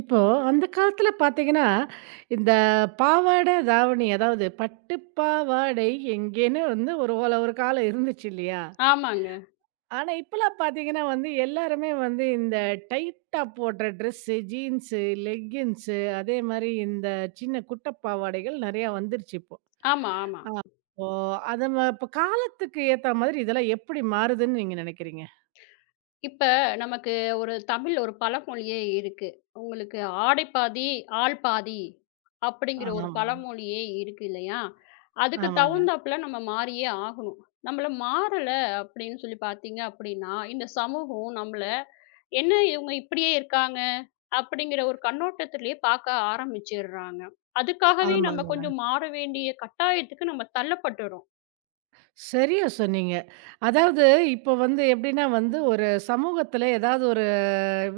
இப்போ அந்த காலத்துல பார்த்தீங்கன்னா, இந்த பாவாடை, தாவணி அதாவது பட்டு பாவாடை எங்கேன்னு வந்து ஒரு ஓல ஒரு காலம் இருந்துச்சு இல்லையா? ஆமாங்க. ஆனா இப்பலாம் பார்த்தீங்கன்னா வந்து எல்லாருமே வந்து இந்த டைட்டா போடுற ட்ரெஸ்ஸு, ஜீன்ஸு, லெக்கின்ஸு அதே மாரி இந்த சின்ன குட்ட பாவாடைகள் நெறையா வந்துருச்சு இப்போ. ஆமா, ஆமா. இப்போ அத இப்ப காலத்துக்கு ஏத்த மாதிரி இதெல்லாம் எப்படி மாறுதுன்னு நீங்க நெனைக்கிறீங்க? இப்ப நமக்கு ஒரு தமிழ் ஒரு பழமொழியே இருக்கு. உங்களுக்கு "ஆடை பாதி, ஆள் பாதி" அப்படிங்கிற ஒரு ஆமாங்க. பழமொழியே இருக்கு இல்லையா? அதுக்கு ஆமாங்க. தகுந்தாப்புல நம்ம மாறியே ஆகணும். நம்மள மாறல அப்படின்னு சொல்லி பார்த்தீங்க அப்படின்னா, இந்த சமூகம் நம்மள "என்ன இவங்க இப்படியே இருக்காங்க" அப்படிங்கிற ஒரு கண்ணோட்டத்திலேயே பார்க்க ஆரம்பிச்சிடுறாங்க. அதுக்காகவே நம்ம ஆமாங்க. கொஞ்சம் மாற வேண்டிய கட்டாயத்துக்கு நம்ம தள்ளப்பட்டுறோம். சரியா சொன்னீங்க. அதாவது இப்போ வந்து எப்படின்னா வந்து ஒரு சமூகத்தில ஏதாவது ஒரு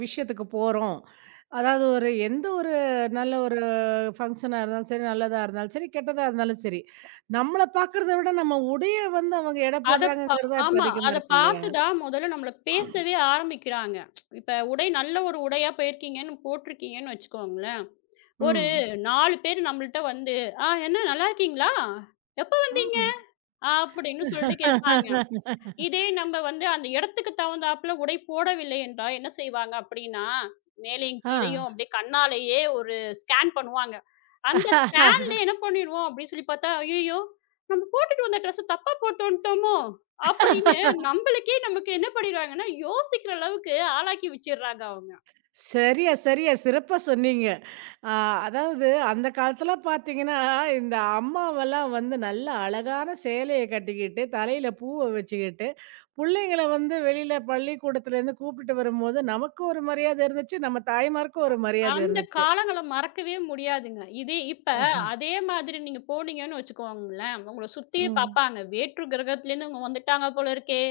விஷயத்துக்கு போறோம். அதாவது ஒரு எந்த ஒரு நல்ல ஒரு ஃபங்ஷனா இருந்தாலும் சரி, நல்லதா இருந்தாலும் சரி, கெட்டதா இருந்தாலும் சரி. நம்மள பார்க்கறத விட நம்ம உடைய வந்து அவங்க எடை அத பா போடுறாங்கங்கிறது தான் இப்ப ஆமா. அதிகமா அத இருக்கு இல்லையா? பார்த்து தான் முதல்ல நம்மள பேசவே ஆரம்பிக்கிறாங்க. இப்ப உடை நல்ல ஒரு உடையா போயிருக்கீங்கன்னு போட்டிருக்கீங்கன்னு வச்சுக்கோங்களேன். ஒரு ம். 4 பேர் நம்மள்ட்ட வந்து, "ஆ என்ன நல்லா இருக்கீங்களா? எப்ப" ம். அப்படின்னு சொல்லிட்டு கேட்பாங்க. இதே நம்ம வந்து அந்த இடத்துக்கு தகுந்தாப்புல உடை போடவில்லை என்றால் என்ன செய்வாங்க அப்படின்னா, மேலேயும் ஆ. கீழேயும் அப்படியே கண்ணாலேயே ஒரு ஸ்கேன் பண்ணுவாங்க. அந்த ஸ்கேன்ல என்ன பண்ணிடுவோம் அப்படின்னு சொல்லி பார்த்தா, "ஐயய்யோ! நம்ம போட்டுட்டு வந்த ட்ரெஸ்ஸ தப்பா போட்டு வந்துட்டோமோ!" அப்படின்னு நம்மளுக்கே நமக்கு என்ன பண்ணிடுவாங்கன்னா, யோசிக்கிற அளவுக்கு ஆளாக்கி வச்சுடுறாங்க அவங்க. சரியா, சரியா. சிறப்பா சொன்னீங்க. ஆ, அதாவது அந்த காலத்துல பாத்தீங்கன்னா, இந்த அம்மாவெல்லாம் வந்து நல்ல அழகான சேலைய கட்டிக்கிட்டு, தலையில பூவ வச்சுக்கிட்டு, புள்ளைங்கள வந்து வெளியில பள்ளிக்கூடத்துலேருந்து கூப்பிட்டுட்டு வரும்போது, நமக்கு ஒரு மரியாதை இருந்துச்சு, நம்ம தாய்மார்க்கும் ஒரு மரியாதை அந்த இருந்துச்சு. காலங்கள மறக்கவே முடியாதுங்க. இதே இப்ப ஆஹ. அதே மாதிரி நீங்க போனீங்கன்னு வச்சுக்கோங்களேன், உங்கள சுத்தி ம். பாப்பாங்க. வேற்று கிரகத்துலேருந்து இவங்க வந்துட்டாங்க போல இருக்கே!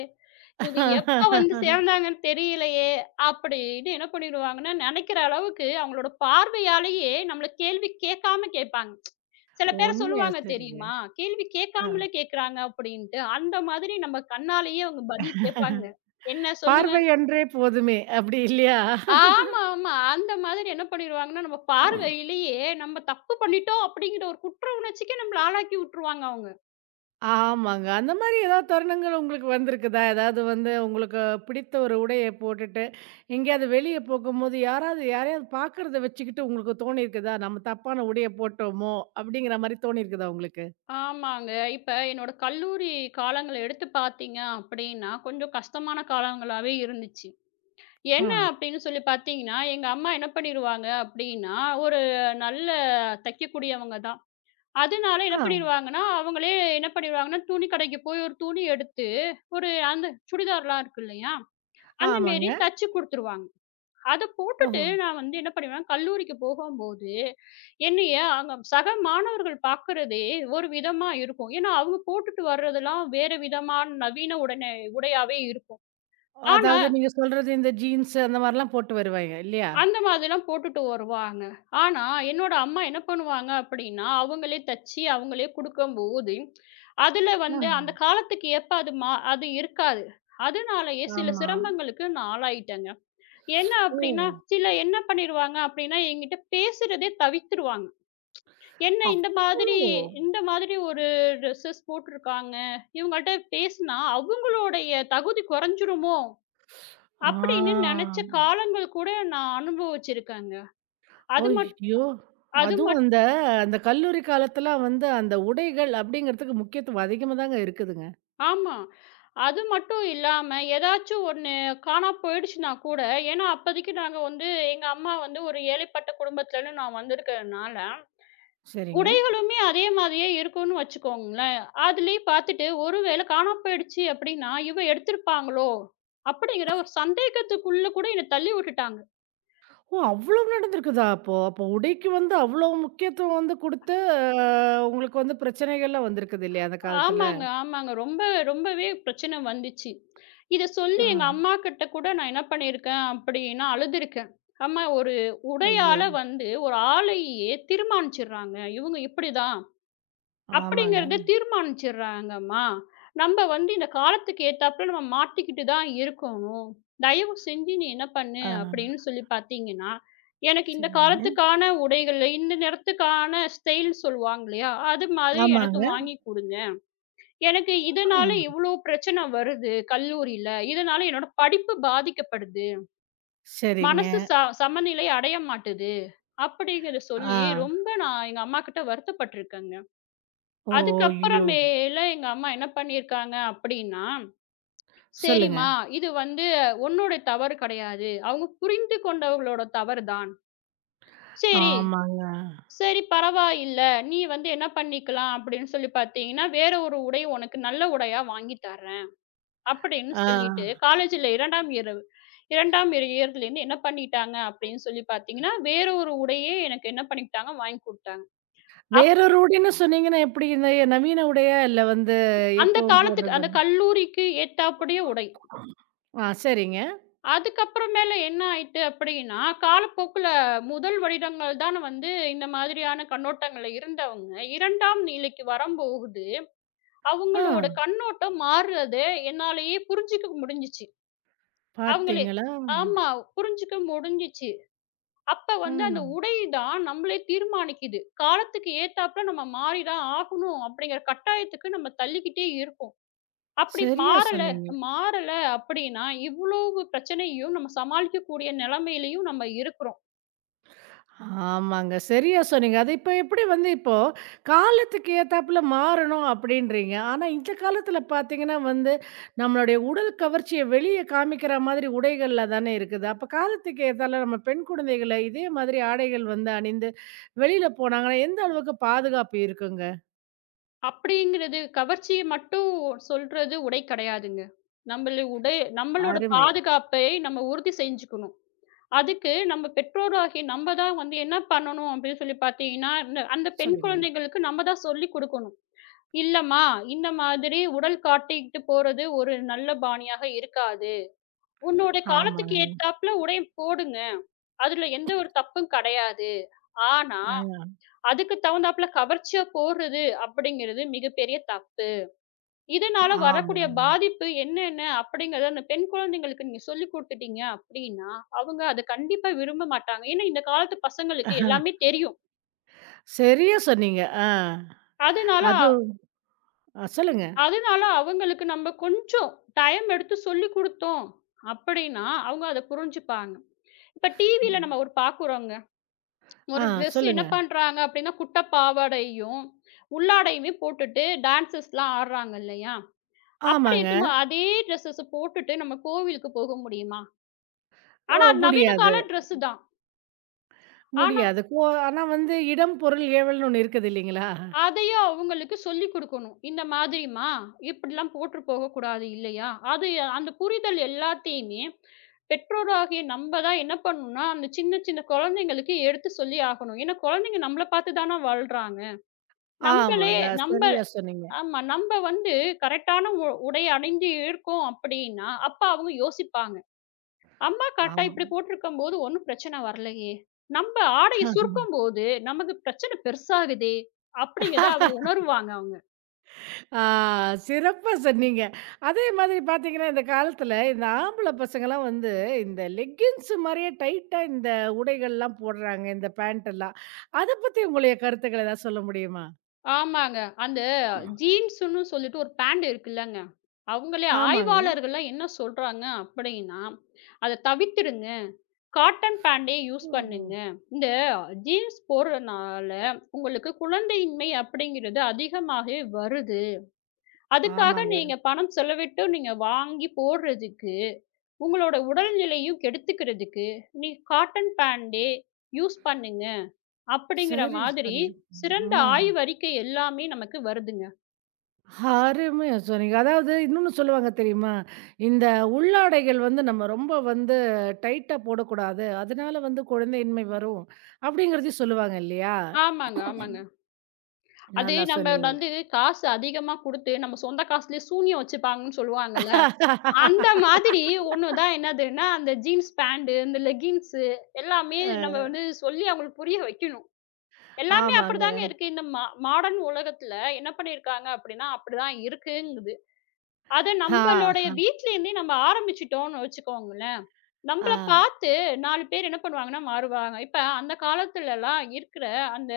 இவங்க எப்ப வந்து சேர்ந்தாங்கன்னு தெரியலையே! அப்படின்னு என்ன பண்ணிடுவாங்கன்னா, நெனைக்கிற அளவுக்கு அவங்களோட பார்வையாலேயே நம்மள கேள்வி கேட்காம கேட்பாங்க. சில பேர உண்மையா சொல்லுவாங்க சரிங்க. தெரியுமா? கேள்வி ஆ. கேட்காமலே கேட்குறாங்க அப்படின்ட்டு. அந்த மாதிரி நம்ம கண்ணாலேயே அவங்க பதில் கேட்பாங்க. என்ன சொல்லுங்க? பார்வை ஒன்றே போதுமே! அப்படி இல்லையா? ஆமா, ஆமா. அந்த மாதிரி என்ன பண்ணிருவாங்கன்னா, நம்ம பார்வையிலேயே நம்ம தப்பு பண்ணிட்டோம் அப்படிங்கிற ஒரு குற்ற உணர்ச்சிக்கு நம்மள ஆளாக்கி விட்டுருவாங்க அவங்க. ஆமாங்க. அந்த மாரி ஏதாவது தருணங்கள் உங்களுக்கு வந்திருக்குதா? ஏதாவது வந்து உங்களுக்கு பிடித்த ஒரு உடைய போட்டுட்டு, எங்கேயாவது வெளிய போகும்போது யாராவது யாரையாவது பார்க்கறத வச்சுக்கிட்டு உங்களுக்கு தோணியிருக்குதா? நம்ம தப்பான உடைய போட்டோமோ! அப்படிங்கிற மாரி தோணியிருக்குதா உங்களுக்கு? ஆமாங்க. இப்ப என்னோட கல்லூரி காலங்கள எடுத்து பார்த்தீங்க அப்படின்னா, கொஞ்சம் கஷ்டமான காலங்களாவே இருந்துச்சு. ஆ. என்ன அப்படின்னு சொல்லி பார்த்தீங்கன்னா, எங்க அம்மா என்ன பண்ணிருவாங்க அப்படின்னா, ஒரு நல்ல தைக்கக்கூடியவங்க தான். அதனால என்ன ஆ. பண்ணிருவாங்கன்னா, அவங்களே என்ன பண்ணிருவாங்கன்னா, துணி கடைக்கு போய் ஒரு துணி எடுத்து, ஒரு அந்த சுடிதார்லாம் இருக்கு இல்லையா? அந்த மேரி ஆமாங்க. தச்சு குடுத்துருவாங்க. அத போட்டுட்டு ஓஹோ! நான் வந்து என்ன பண்ணுவேன்னா, கல்லூரிக்கு போகும்போது, என்னைய அங்க சக மாணவர்கள் பார்க்கறதே ஒரு விதமா இருக்கும். ஏன்னா, அவங்க போட்டுட்டு வர்றதெல்லாம் வேற விதமான நவீன உடையாவே இருக்கும். ஆனா, அதாவது நீங்க சொல்றது இந்த ஜீன்ஸ் அந்த மாரிலாம் போட்டு வருவாய்ங்க இல்லையா? அந்த மாதிரிலாம் போட்டுட்டு வருவாங்க. ஆனா, என்னோட அம்மா என்ன பண்ணுவாங்க அப்படின்னா, அவங்களே தச்சு, அவங்களே குடுக்கும்போது, அதுல ஆ. வந்து அந்த காலத்துக்கு ஏற்ப அது அது இருக்காது. அதனாலயே சில ஆமா. சிரமங்களுக்கு நான் ஆளாயிட்டேங்க. என்ன அப்டின்னா, ஓ! சில என்ன பண்ணிருவாங்க அப்டின்னா, என்கிட்ட பேசுறதே தவிர்த்துருவாங்க. என்ன இந்த மாதிரி அவ்ளோ! இந்த மாதிரி ஒரு ட்ரெஸ்ஸஸ் போட்டுருக்காங்க. இவங்கள்ட்ட பேசுனா அவங்களுடைய தகுதி குறைஞ்சிருமோ! அப்படின்னு நெனச்ச ஆ. காலங்கள் கூட நான் அனுபவிச்சிருக்கேங்க. அது மட் ஐயோ! அது அதுவும் மட் அந்த அந்த கல்லூரி காலத்துலாம் வந்து அந்த உடைகள் அப்படிங்கிறதுக்கு முக்கியத்துவம் அதிகமா தாங்க இருக்குதுங்க. ஆமா. அது மட்டும் இல்லாம ஏதாச்சும் ஒண்ணு காணா போயிடுச்சுனா கூட ஏன்னா அப்போதைக்கு நாங்க வந்து எங்க அம்மா வந்து ஒரு ஏழைப்பட்ட குடும்பத்துலருந்து நான் வந்திருக்கிறதுனால சரிங்க. உடைகளுமே அதே மாதிரியே இருக்கும்னு வச்சுக்கோங்களேன். அதுலயே பார்த்துட்டு, ஒருவேளை காணாம போயிடுச்சு அப்டின்னா, இவ எடுத்திருப்பாங்களோ? அப்படிங்கிற ஒரு சந்தேகத்துக்குள்ள கூட என்ன தள்ளி விட்டுட்டாங்க. ஓ! அவ்வளோ நடந்திருக்குதா அப்போ? அப்போ உடைக்கு வந்து அவ்வளோ முக்கியத்துவம் வந்து குடுத்து அ உங்களுக்கு வந்து பிரச்சனைகள்லாம் வந்திருக்குது இல்லையா அந்த காலத்துல? ஆமாங்க, ஆமாங்க. ரொம்ப ரொம்பவே பிரச்சனை வந்துச்சு. இத சொல்லி ஆ. எங்க அம்மாகிட்ட கூட நான் என்ன பண்ணியிருக்கேன் அப்டின்னா, அழுதுருக்கேன். அம்மா ஒரு ஐயோ! உடையால வந்து ஒரு ஆளையே தீர்மானிச்சுடுறாங்க. இவங்க இப்படிதான். ஆமாங்க. அப்படிங்கிறத தீர்மானிச்சுடுறாங்கம்மா. நம்ம வந்து இந்த காலத்துக்கு ஏத்தாப்புல நம்ம மாத்திக்கிட்டு தான் இருக்கணும். தயவு செஞ்சு நீ என்ன பண்ணு ஆ. அப்படின்னு சொல்லி பார்த்தீங்கன்னா, எனக்கு இந்த சரிங்க. காலத்துக்கான உடைகள், இந்த நேரத்துக்கான ஸ்டைல் சொல்லுவாங்க இல்லையா? அது மாதிரி எனக்கு ஆமாங்க. வாங்கி குடுங்க. எனக்கு இதனால ஆ. இவ்ளோ பிரச்சனை வருது கல்லூரியில. இதனால என்னோட படிப்பு பாதிக்கப்படுது. சரிங்க. மனசு சமநிலை அடைய மாட்டுது. அப்படிங்கிறத சொல்லி ஆ. ரொம்ப நான் எங்க அம்மாகிட்ட வருத்தப்பட்டுருக்கேங்க. ஓ! ஐயோ! அதுக்கப்புறமேல எங்க அம்மா என்ன பண்ணியிருக்காங்க அப்படின்னா, சொல்லுங்க. "சரிம்மா, இது வந்து உன்னோட தவறு கிடையாது. அவங்க புரிந்து கொண்டவங்களோட தவறு தான். சரி, ஆமாங்க. சரி பரவாயில்ல. நீ வந்து என்ன பண்ணிக்கலாம் அப்படின்னு சொல்லி பார்த்தீங்கன்னா, வேற ஒரு உடை உனக்கு நல்ல உடையா வாங்கி தர்றேன்." அப்படின்னு ஆ. சொல்லிட்டு காலேஜ்ல 2ஆம் இரவு 2ஆம் இயர் இரண்டாம் இயர்லேருந்து என்ன பண்ணிட்டாங்க அப்படின்னு சொல்லி பார்த்தீங்கன்னா, வேற ஒரு உடையே எனக்கு என்ன பண்ணிக்கிட்டாங்க, வாங்கி குடுத்தாங்க. அப் வேறொரு உடைன்னு சொன்னீங்கன்னா எப்படி? இந்த நவீன உடையா? இல்ல வந்து அந்த எப்பவும் காலத்துக்கு போடுறதா? அந்த கல்லூரிக்கு ஏத்தாப்படியே உடை. ஆ சரிங்க. அதுக்கப்புறமேல என்ன ஆயிட்டு அப்படின்னா, காலப்போக்குல முதல் வருடங்கள் தான் வந்து இந்த மாதிரியான கண்ணோட்டங்கள்ல இருந்தவங்க, 2ஆம் நிலைக்கு வரம்போகுது, ஆ அவங்களோட கண்ணோட்டம் மாறுறத என்னாலயே புரிஞ்சுக்க முடிஞ்சுச்சு. அவங்களே பார்த்தீங்களா? ஆமா, புரிஞ்சுக்க முடிஞ்சுச்சு. அப்ப ஆ வந்து அந்த உடை தான் நம்மளே தீர்மானிக்குது. காலத்துக்கு ஏத்தாப்புல நம்ம மாறி தான் ஆகணும் அப்படிங்கிற கட்டாயத்துக்கு நம்ம தள்ளிக்கிட்டே இருக்கோம். அப்படி சரியா மாறல சொன்னீங்க. மாறல அப்படின்னா, இவ்வளவு பிரச்சனையும் நம்ம சமாளிக்கக்கூடிய நிலைமையிலயும் நம்ம இருக்கிறோம். ஆமாங்க. சரியா சொன்னீங்க. அது இப்ப எப்படி வந்து இப்போ காலத்துக்கு ஏத்தாப்புல மாறணும் அப்படின்றீங்க. ஆனா இந்த காலத்துல பார்த்தீங்கன்னா வந்து, நம்மளுடைய உடல் கவர்ச்சிய வெளிய காமிக்கிற மாதிரி உடைகள்ல தானே இருக்குது. அப்ப காலத்துக்கு ஏத்தால நம்ம பெண் குழந்தைகள இதே மாதிரி ஆடைகள் வந்து அணிந்து வெளியில போனாங்கன்னா, எந்த அளவுக்கு பாதுகாப்பு இருக்குங்க? அப்படிங்கிறது கவர்ச்சிய மட்டும் சொல்றது உடை கிடையாதுங்க. நம்மள உடை நம்மளோட அருமை. பாதுகாப்பை நம்ம உறுதி செஞ்சுக்கணும். அதுக்கு நம்ம பெற்றோராகிய நம்ம தான் வந்து என்ன பண்ணணும் அப்படின்னு சொல்லி பார்த்தீங்கன்னா, இந்த அந்த பெண் சொல்லுங்க. குழந்தைகளுக்கு நம்ம தான் சொல்லிக் குடுக்கணும். இல்லம்மா, இந்த மாதிரி உடல் காட்டிக்கிட்டு போறது ஒரு நல்ல பாணியாக இருக்காது. உன்னோட காலத்துக்கு ஆமாங்க. ஏத்தாப்புல உடை போடுங்க. அதுல எந்த ஒரு தப்பும் கடையாது. ஆனா, ஆ அதுக்கு தகுந்தாப்ல கவர்ச்சியா போடுறது அப்படிங்கிறது மிகப்பெரிய தப்பு. இதனால வரக்கூடிய ஆமாங்க. பாதிப்பு என்னென்ன அப்படிங்கிறத அந்த பெண் குழந்தைங்களுக்கு நீங்க சொல்லிக் குடுத்துட்டீங்க அப்படின்னா, அவங்க அத கண்டிப்பா விரும்ப மாட்டாங்க. ஏன்னா, இந்த காலத்து பசங்களுக்கு எல்லாமே தெரியும். சரியா சொன்னீங்க. ஆ. அதனால அது ஆ சொல்லுங்க. அதனால அவங்களுக்கு நம்ம கொஞ்சம் டைம் எடுத்து சொல்லிக் குடுத்தோம் அப்படின்னா, அவங்க அத புரிஞ்சுப்பாங்க. இப்ப டிவில நம்ம ஒரு பாக்குறோங்க. ஒரு ஆ ட்ரெஸ் என்ன சொல்லுங்க. பண்றாங்க அப்படின்னா, குட்ட பாவாடையும், உள்ளாடையுமே போட்டுட்டு டான்ஸஸ்லாம் ஆடுறாங்க இல்லையா? அப்படி ஆமாங்க. இருக்கும்போ அதே ட்ரெஸ்ஸஸ போட்டுட்டு நம்ம கோவிலுக்கு போக முடியுமா? ஓ ஆனா, அது நவீன முடியாது, கால ட்ரெஸ் தான். ஆனா, முடியாது. கோ ஆனா வந்து இடம், பொருள், ஏவல்னு ஒண்ணு இருக்குது இல்லீங்களா? அதையும் அவங்களுக்கு சொல்லிக் குடுக்கணும். இந்த மாதிரிம்மா, இப்படிலாம் போட்டு போகக்கூடாது இல்லையா? அது அந்த புரிதல் எல்லாத்தையுமே பெற்றோராகிய நம்ப தான் என்ன பண்ணணும்னா, அந்த சின்ன சின்ன குழந்தைங்களுக்கு எடுத்து சொல்லி ஆகணும். ஏன்னா, குழந்தைங்க நம்மள பார்த்து தான வளர்றாங்க. நம்பளே ஆமாங்க. நம்ப சரியா சொன்னீங்க. ஆமா. நம்ப வந்து கரெக்டான உடை அணிந்து இருக்கோம் அப்படின்னா, அப்ப அவங்க யோசிப்பாங்க. அம்மா கரெக்ட்டா ஆமா. இப்படி போட்டிருக்கும்போது ஒண்ணும் பிரச்சனை வரலையே. நம்ப ஆடைய சுருக்கும்போது நமக்கு பிரச்சனை பெருசாகுதே! அப்படிங்கிறத அவங்க உணருவாங்க அவங்க. ஆ சிறப்பா சொன்னீங்க. அதே மாதிரி பார்த்தீங்கன்னா, இந்த காலத்துல இந்த ஆம்பள பசங்கலாம் வந்து இந்த லெக்கின்ஸ் மாரியே டைட்டா இந்த உடைகள்லாம் போடுறாங்க. இந்த பேண்ட் எல்லாம். அத பத்தி உங்களுடைய கருத்துக்கள் ஏதாவது சொல்ல முடியுமா? ஆமாங்க. அந்த ஜீன்ஸுன்னு சொல்லிட்டு ஒரு பேண்ட் இருக்குல்லங்க. அவங்களே ஆமாங்க. ஆய்வாளர்கள்லாம் என்ன சொல்றாங்க அப்படின்னா, "அத தவிர்த்துடுங்க. காட்டன் பேண்டே யூஸ் ஓ! பண்ணுங்க. இந்த ஜீன்ஸ் போடுறனால உங்களுக்கு குழந்தையின்மை அப்படிங்கிறது அதிகமாகவே வருது. அதுக்காக ஆமாங்க. நீங்க பணம் செலவிட்டு நீங்க வாங்கி போடுறதுக்கு, உங்களோட உடல்நிலையும் கெடுத்துக்கிறதுக்கு, நீ காட்டன் பேண்டே யூஸ் பண்ணுங்க. அப்படிங்கிற சரி மாதிரி சொல்லிருக்கீங்க. சிறந்த ஆ. ஆய்வறிக்கை எல்லாமே நமக்கு வருதுங்க. அருமையா சொன்னீங்க. அதாவது இன்னொன்னு சொல்லுவாங்க தெரியுமா? இந்த உள்ளாடைகள் வந்து நம்ம ரொம்ப வந்து டைட்டா போடக்கூடாது. அதனால வந்து குழந்தையின்மை வரும். அப்படிங்கிறதையும் சொல்லுவாங்க இல்லையா? ஆமாங்க, ஆமாங்க. அது நல்லா நம்ம சொன்னீங்க. வந்து காசு அதிகமா குடுத்து, நம்ம சொந்த காசுலயே சூனியம் வச்சுப்பாங்கன்னு சொல்லுவாங்கல்ல. அந்த மாதிரி ஒண்ணு தான் என்னதுன்னா, அந்த ஜீன்ஸ் பேண்ட், இந்த லெக்கின்ஸு எல்லாமே அ நம்ம வந்து சொல்லி அவங்களுக்கு புரிய வைக்கணும். எல்லாமே ஆமாங்க. அப்படிதாங்க இருக்கு. இந்த மாடர்ன் உலகத்துல என்ன பண்ணியிருக்காங்க அப்படின்னா, அப்படிதான் இருக்குங்குது. அத ஆ, நம்பளுடைய வீட்லேருந்தே நம்ம ஆரம்பிச்சுட்டோம்னு வச்சுக்கோங்களேன், ஆ. நம்பள பார்த்து 4 பேர் என்ன பண்ணுவாங்கன்னா மாறுவாங்க. இப்ப அந்த காலத்துலலாம் இருக்கிற அந்த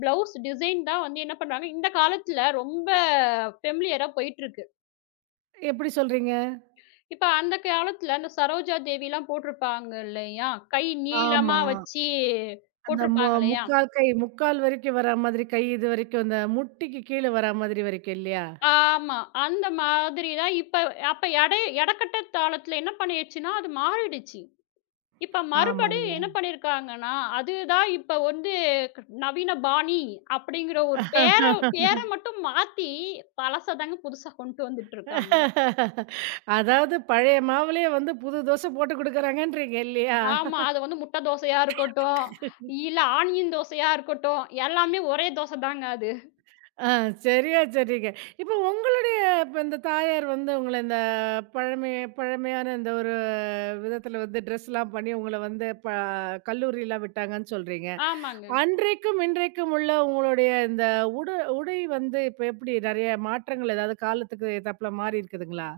ப்ளவுஸ் டிசைன் தான் வந்து என்ன பண்றாங்க, இந்த காலத்துல ரொம்ப ஃபெமிலியரா போயிட்டுருக்கு. எப்படி சொல்றீங்க? இப்ப அந்த காலத்துல அந்த சரோஜா தேவிலாம் போட்டிருப்பாங்க இல்லையா? கை நீளமா ஆமா. வச்சு அந்த போட்டிருப்பாங்க இல்லையா? முக்கால் கை, முக்கால் வரைக்கும் வரா மாதிரி கை இதுவரைக்கும் அந்த முட்டிக்கு கீழ வரா மாதிரி வரைக்கும் இல்லையா? ஆமா. அந்த மாதிரி தான் இப்ப அப்ப எடை எடக்கட்ட தாளத்துல என்ன பண்ணிடுச்சுன்னா, அது மாறிடுச்சு. இப்ப ஆமாங்க. மறுபடியும் என்ன பண்ணியிருக்காங்கன்னா, அதுதான் இப்ப வந்து நவீன பாணி அப்படிங்கிற ஒரு பேர பேர மட்டும் மாத்தி, பழச தாங்க புதுசா கொண்டு வந்துட்டு இருக்காங்க. அதாவது பழைய மாவுலயே வந்து புது தோசை போட்டு குடுக்குறாங்கன்றீங்க இல்லையா? ஆமா. அது வந்து முட்டை தோசையா இருக்கட்டும், இல்ல ஆனியன் தோசையா இருக்கட்டும், எல்லாமே ஒரே தோசை தாங்க அது. ஆ சரியா சொன்னீங்க. இப்போ உங்களுடைய இப்ப இந்த தாயார் வந்து உங்கள இந்த பழமை பழமையான இந்த ஒரு விதத்துல வந்து ட்ரெஸ்லாம் பண்ணி உங்கள வந்து ப கல்லூரிலாம் விட்டாங்கன்னு சொல்றீங்க. ஆமாங்க. அன்றைக்கும், இன்றைக்கும் உள்ள உங்களுடைய இந்த உட உடை வந்து இப்ப எப்படி நெறைய மாற்றங்கள் ஏதாவது காலத்துக்கு ஏத்தாப்புல மாறி இருக்குதுங்களா?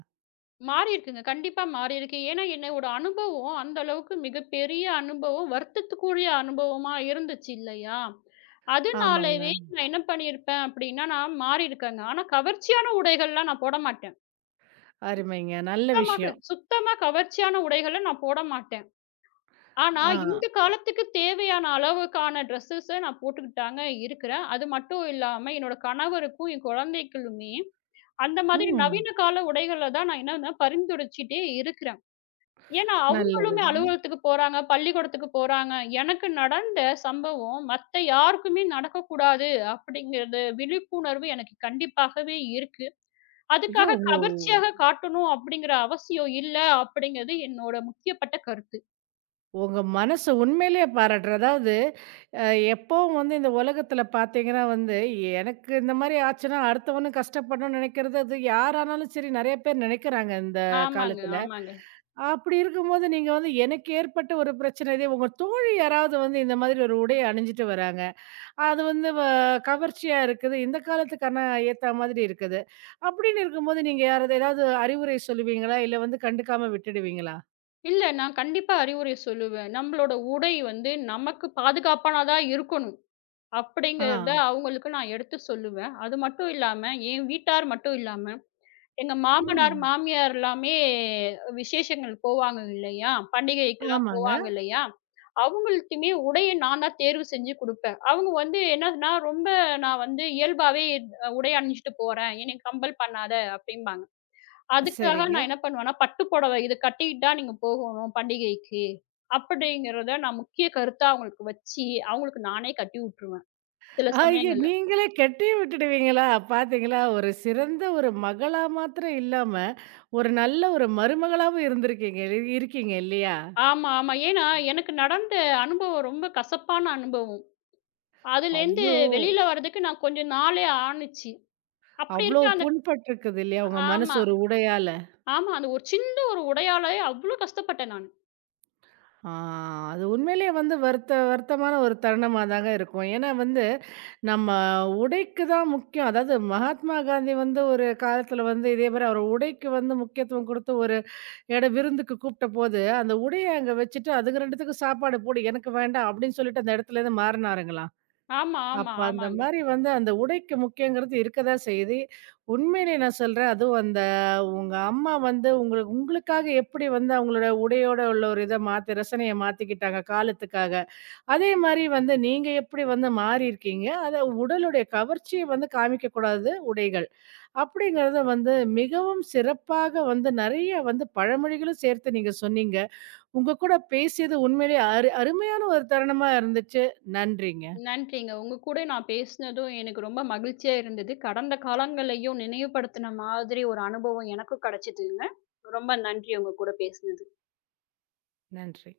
மாறியிருக்குங்க. கண்டிப்பா மாறியிருக்கு. ஏன்னா, என்னோட அனுபவம் அந்த அளவுக்கு மிகப்பெரிய அனுபவம், வருத்தத்துக்குரிய அனுபவமா இருந்துச்சு இல்லையா? ஆமாங்க. அதனாலவே நான் என்ன பண்ணியிருப்பேன் அப்படின்னா, நான் மாறியிருக்கேங்க. ஆனா கவர்ச்சியான உடைகள்லாம் நான் போட மாட்டேன். அருமைங்க. நல்ல சுத்தமாக விஷயம். சுத்தமா கவர்ச்சியான உடைகள நான் போட மாட்டேன். ஆனா, ஆ. இந்த காலத்துக்கு தேவையான அளவுக்கான ட்ரெஸ்ஸஸ நான் போட்டுக்கிட்டாங்க இருக்கிறேன். அது மட்டும் இல்லாம என்னோட கணவருக்கும், என் குழந்தைகளுமே அந்த மாதிரி ம். நவீன கால உடைகள தான் நான் என்னன்னா பரிந்துரைச்சுட்டே இருக்கிறேன். ஏன்னா, அவங்களுமே நல்லதுங்க. அலுவலகத்துக்கு போறாங்க, பள்ளிக்கூடத்துக்கு போறாங்க. எனக்கு நடந்த சம்பவம் மத்த யாருக்குமே நடக்கக்கூடாது அப்படிங்கிறது விழிப்புணர்வு எனக்கு கண்டிப்பாகவே இருக்கு. ஐயோ! அதுக்காக உங்க கவர்ச்சியாக காட்டணும் அப்படிங்கிற அவசியம் இல்ல அப்படிங்கிறது என்னோட முக்கியப்பட்ட கருத்து. உங்க மனசு உண்மையிலேயே பாராட்டுறேன். அதாவது, அ எப்பவும் வந்து இந்த உலகத்தில பார்த்தீங்கன்னா வந்து, எனக்கு இந்த மாரி ஆச்சுன்னா, அடுத்தவனும் கஷ்டப்படணும்னு நினைக்கிறது, அது யாரானாலும் சரி நெறைய பேர் நினைக்கிறாங்க இந்த ஆமாங்க, காலத்தில. ஆமாங்க. அப்படி இருக்கும்போது நீங்க வந்து எனக்கு ஏற்பட்ட ஒரு பிரச்சனை, இதே உங்க தோழி யாராவது வந்து இந்த மாதிரி ஒரு உடைய அணிஞ்சுட்டு வராங்க. அது வந்து கவர்ச்சியா இருக்குது. இந்த காலத்துக்கான ஏத்த மாதிரி இருக்குது. அப்படின்னு இருக்கும்போது நீங்க யாராவது ஏதாவது அறிவுரை சொல்லுவீங்களா? இல்ல வந்து கண்டுக்காம விட்டுடுவீங்களா? இல்ல நான் கண்டிப்பா அறிவுரை சொல்லுவேன். நம்மளோட உடை வந்து நமக்கு பாதுகாப்பானதா இருக்கணும். ஆ. அப்படிங்கிறத அவங்களுக்கு நான் எடுத்து சொல்லுவேன். அது மட்டும் இல்லாம என் வீட்டார் மட்டும் இல்லாம எங்க மாமனார், ம். மாமியார் எல்லாமே விசேஷங்கள் போவாங்க இல்லையா? பண்டிகைக்கெல்லாம் ஆமாங்க. போவாங்க இல்லையா? அவங்களுக்குமே உடைய நான் தான் தேர்வு செஞ்சு குடுப்பேன். அவங்க வந்து என்னன்னா, ரொம்ப நான் வந்து இயல்பாவே உடை அணிஞ்சுட்டு போறேன். என்னைய கம்பல் பண்ணாத அப்படிம்பாங்க. அதுக்காக சரிங்க. நான் என்ன பண்ணுவேன்னா, பட்டு புடவை இது கட்டிக்கிட்டு தான் நீங்க போகணும் பண்டிகைக்கு. அப்படிங்கிறத நான் முக்கிய கருத்தா அவங்களுக்கு வச்சு, அவங்களுக்கு நானே கட்டி உட்டுருவேன். சில ஐய! சமயங்கள்ல. நீங்களே கெட்டியும் விட்டுடுவீங்களா? பாத்தீங்களா, ஒரு சிறந்த ஒரு மகளா மாத்திரம் இல்லாம, ஒரு நல்ல ஒரு மருமகளாவும் இருந்திருக்கீங்க இருக்கீங்க இல்லையா? ஆமா, ஆமா. ஏன்னா, எனக்கு நடந்த அனுபவம் ரொம்ப கசப்பான அனுபவம். அதுலேருந்து அவ்ளோ வெளியில வர்றதுக்கு நான் கொஞ்சம் நாளே ஆணுச்சு. அப்படி அவ்ளோ இருக்க அந்த புண்பட்டிருக்குது இல்லையா? உங்க மனசு ஆமா, ஒரு உடையால. ஆமா. அந்த ஒரு சின்ன ஒரு உடையாலயே அவ்ளோ கஷ்டப்பட்டேன் நானு. ஆ, அது உண்மையிலேயே வந்து வருத்த வருத்தமான ஒரு தருணமா தாங்க இருக்கும். ஏன்னா வந்து, நம்ம உடைக்கு தான் முக்கியம். அதாவது மகாத்மா காந்தி வந்து ஒரு காலத்துல வந்து இதே மாரி அவர் உடைக்கு வந்து முக்கியத்துவம் குடுத்து ஒரு எட விருந்துக்கு கூப்ட்டபோது, அந்த உடைய அங்க வச்சுட்டு, "அதுங்க இரண்டுக்கும் சாப்பாடு போடு, எனக்கு வேண்டாம்" அப்டின்னு சொல்லிட்டு அந்த இடத்துலேருந்து மாறுனாருங்களா? ஆமா, ஆமா, அப்ப அந்த ஆமாங்க. மாரி வந்து அந்த உடைக்கு முக்கியங்கிறது இருக்கதான் செய்யுது. உண்மையிலே நான் சொல்றேன், அதுவும் அந்த உங்க அம்மா வந்து உங்களுக்கு உங்களுக்காக எப்படி வந்து அவங்களோட உடையோட உள்ள ஒரு இத மாத்தி ரசனைய மாத்திக்கிட்டாங்க காலத்துக்காக. அதே மாரி வந்து நீங்க எப்படி வந்து மாறியிருக்கீங்க? அத உடலுடைய கவர்ச்சிய வந்து காமிக்கக்கூடாது உடைகள். அப்படிங்கிறத வந்து மிகவும் சிறப்பாக வந்து நெறைய வந்து பழமொழிகளும் சேர்த்து நீங்க சொன்னீங்க. உங்க கூட பேசியது உண்மையிலேயே அரு அருமையான ஒரு தருணமா இருந்துச்சு. நன்றிங்க. நன்றிங்க. உங்க கூட நான் பேசினதும் எனக்கு ரொம்ப மகிழ்ச்சியா இருந்தது. கடந்த காலங்களையும் நினைவுபடுத்தின மாதிரி ஒரு அனுபவம் எனக்கும் கிடைச்சதுங்க. ரொம்ப நன்றி உங்க கூட பேசினது. நன்றி.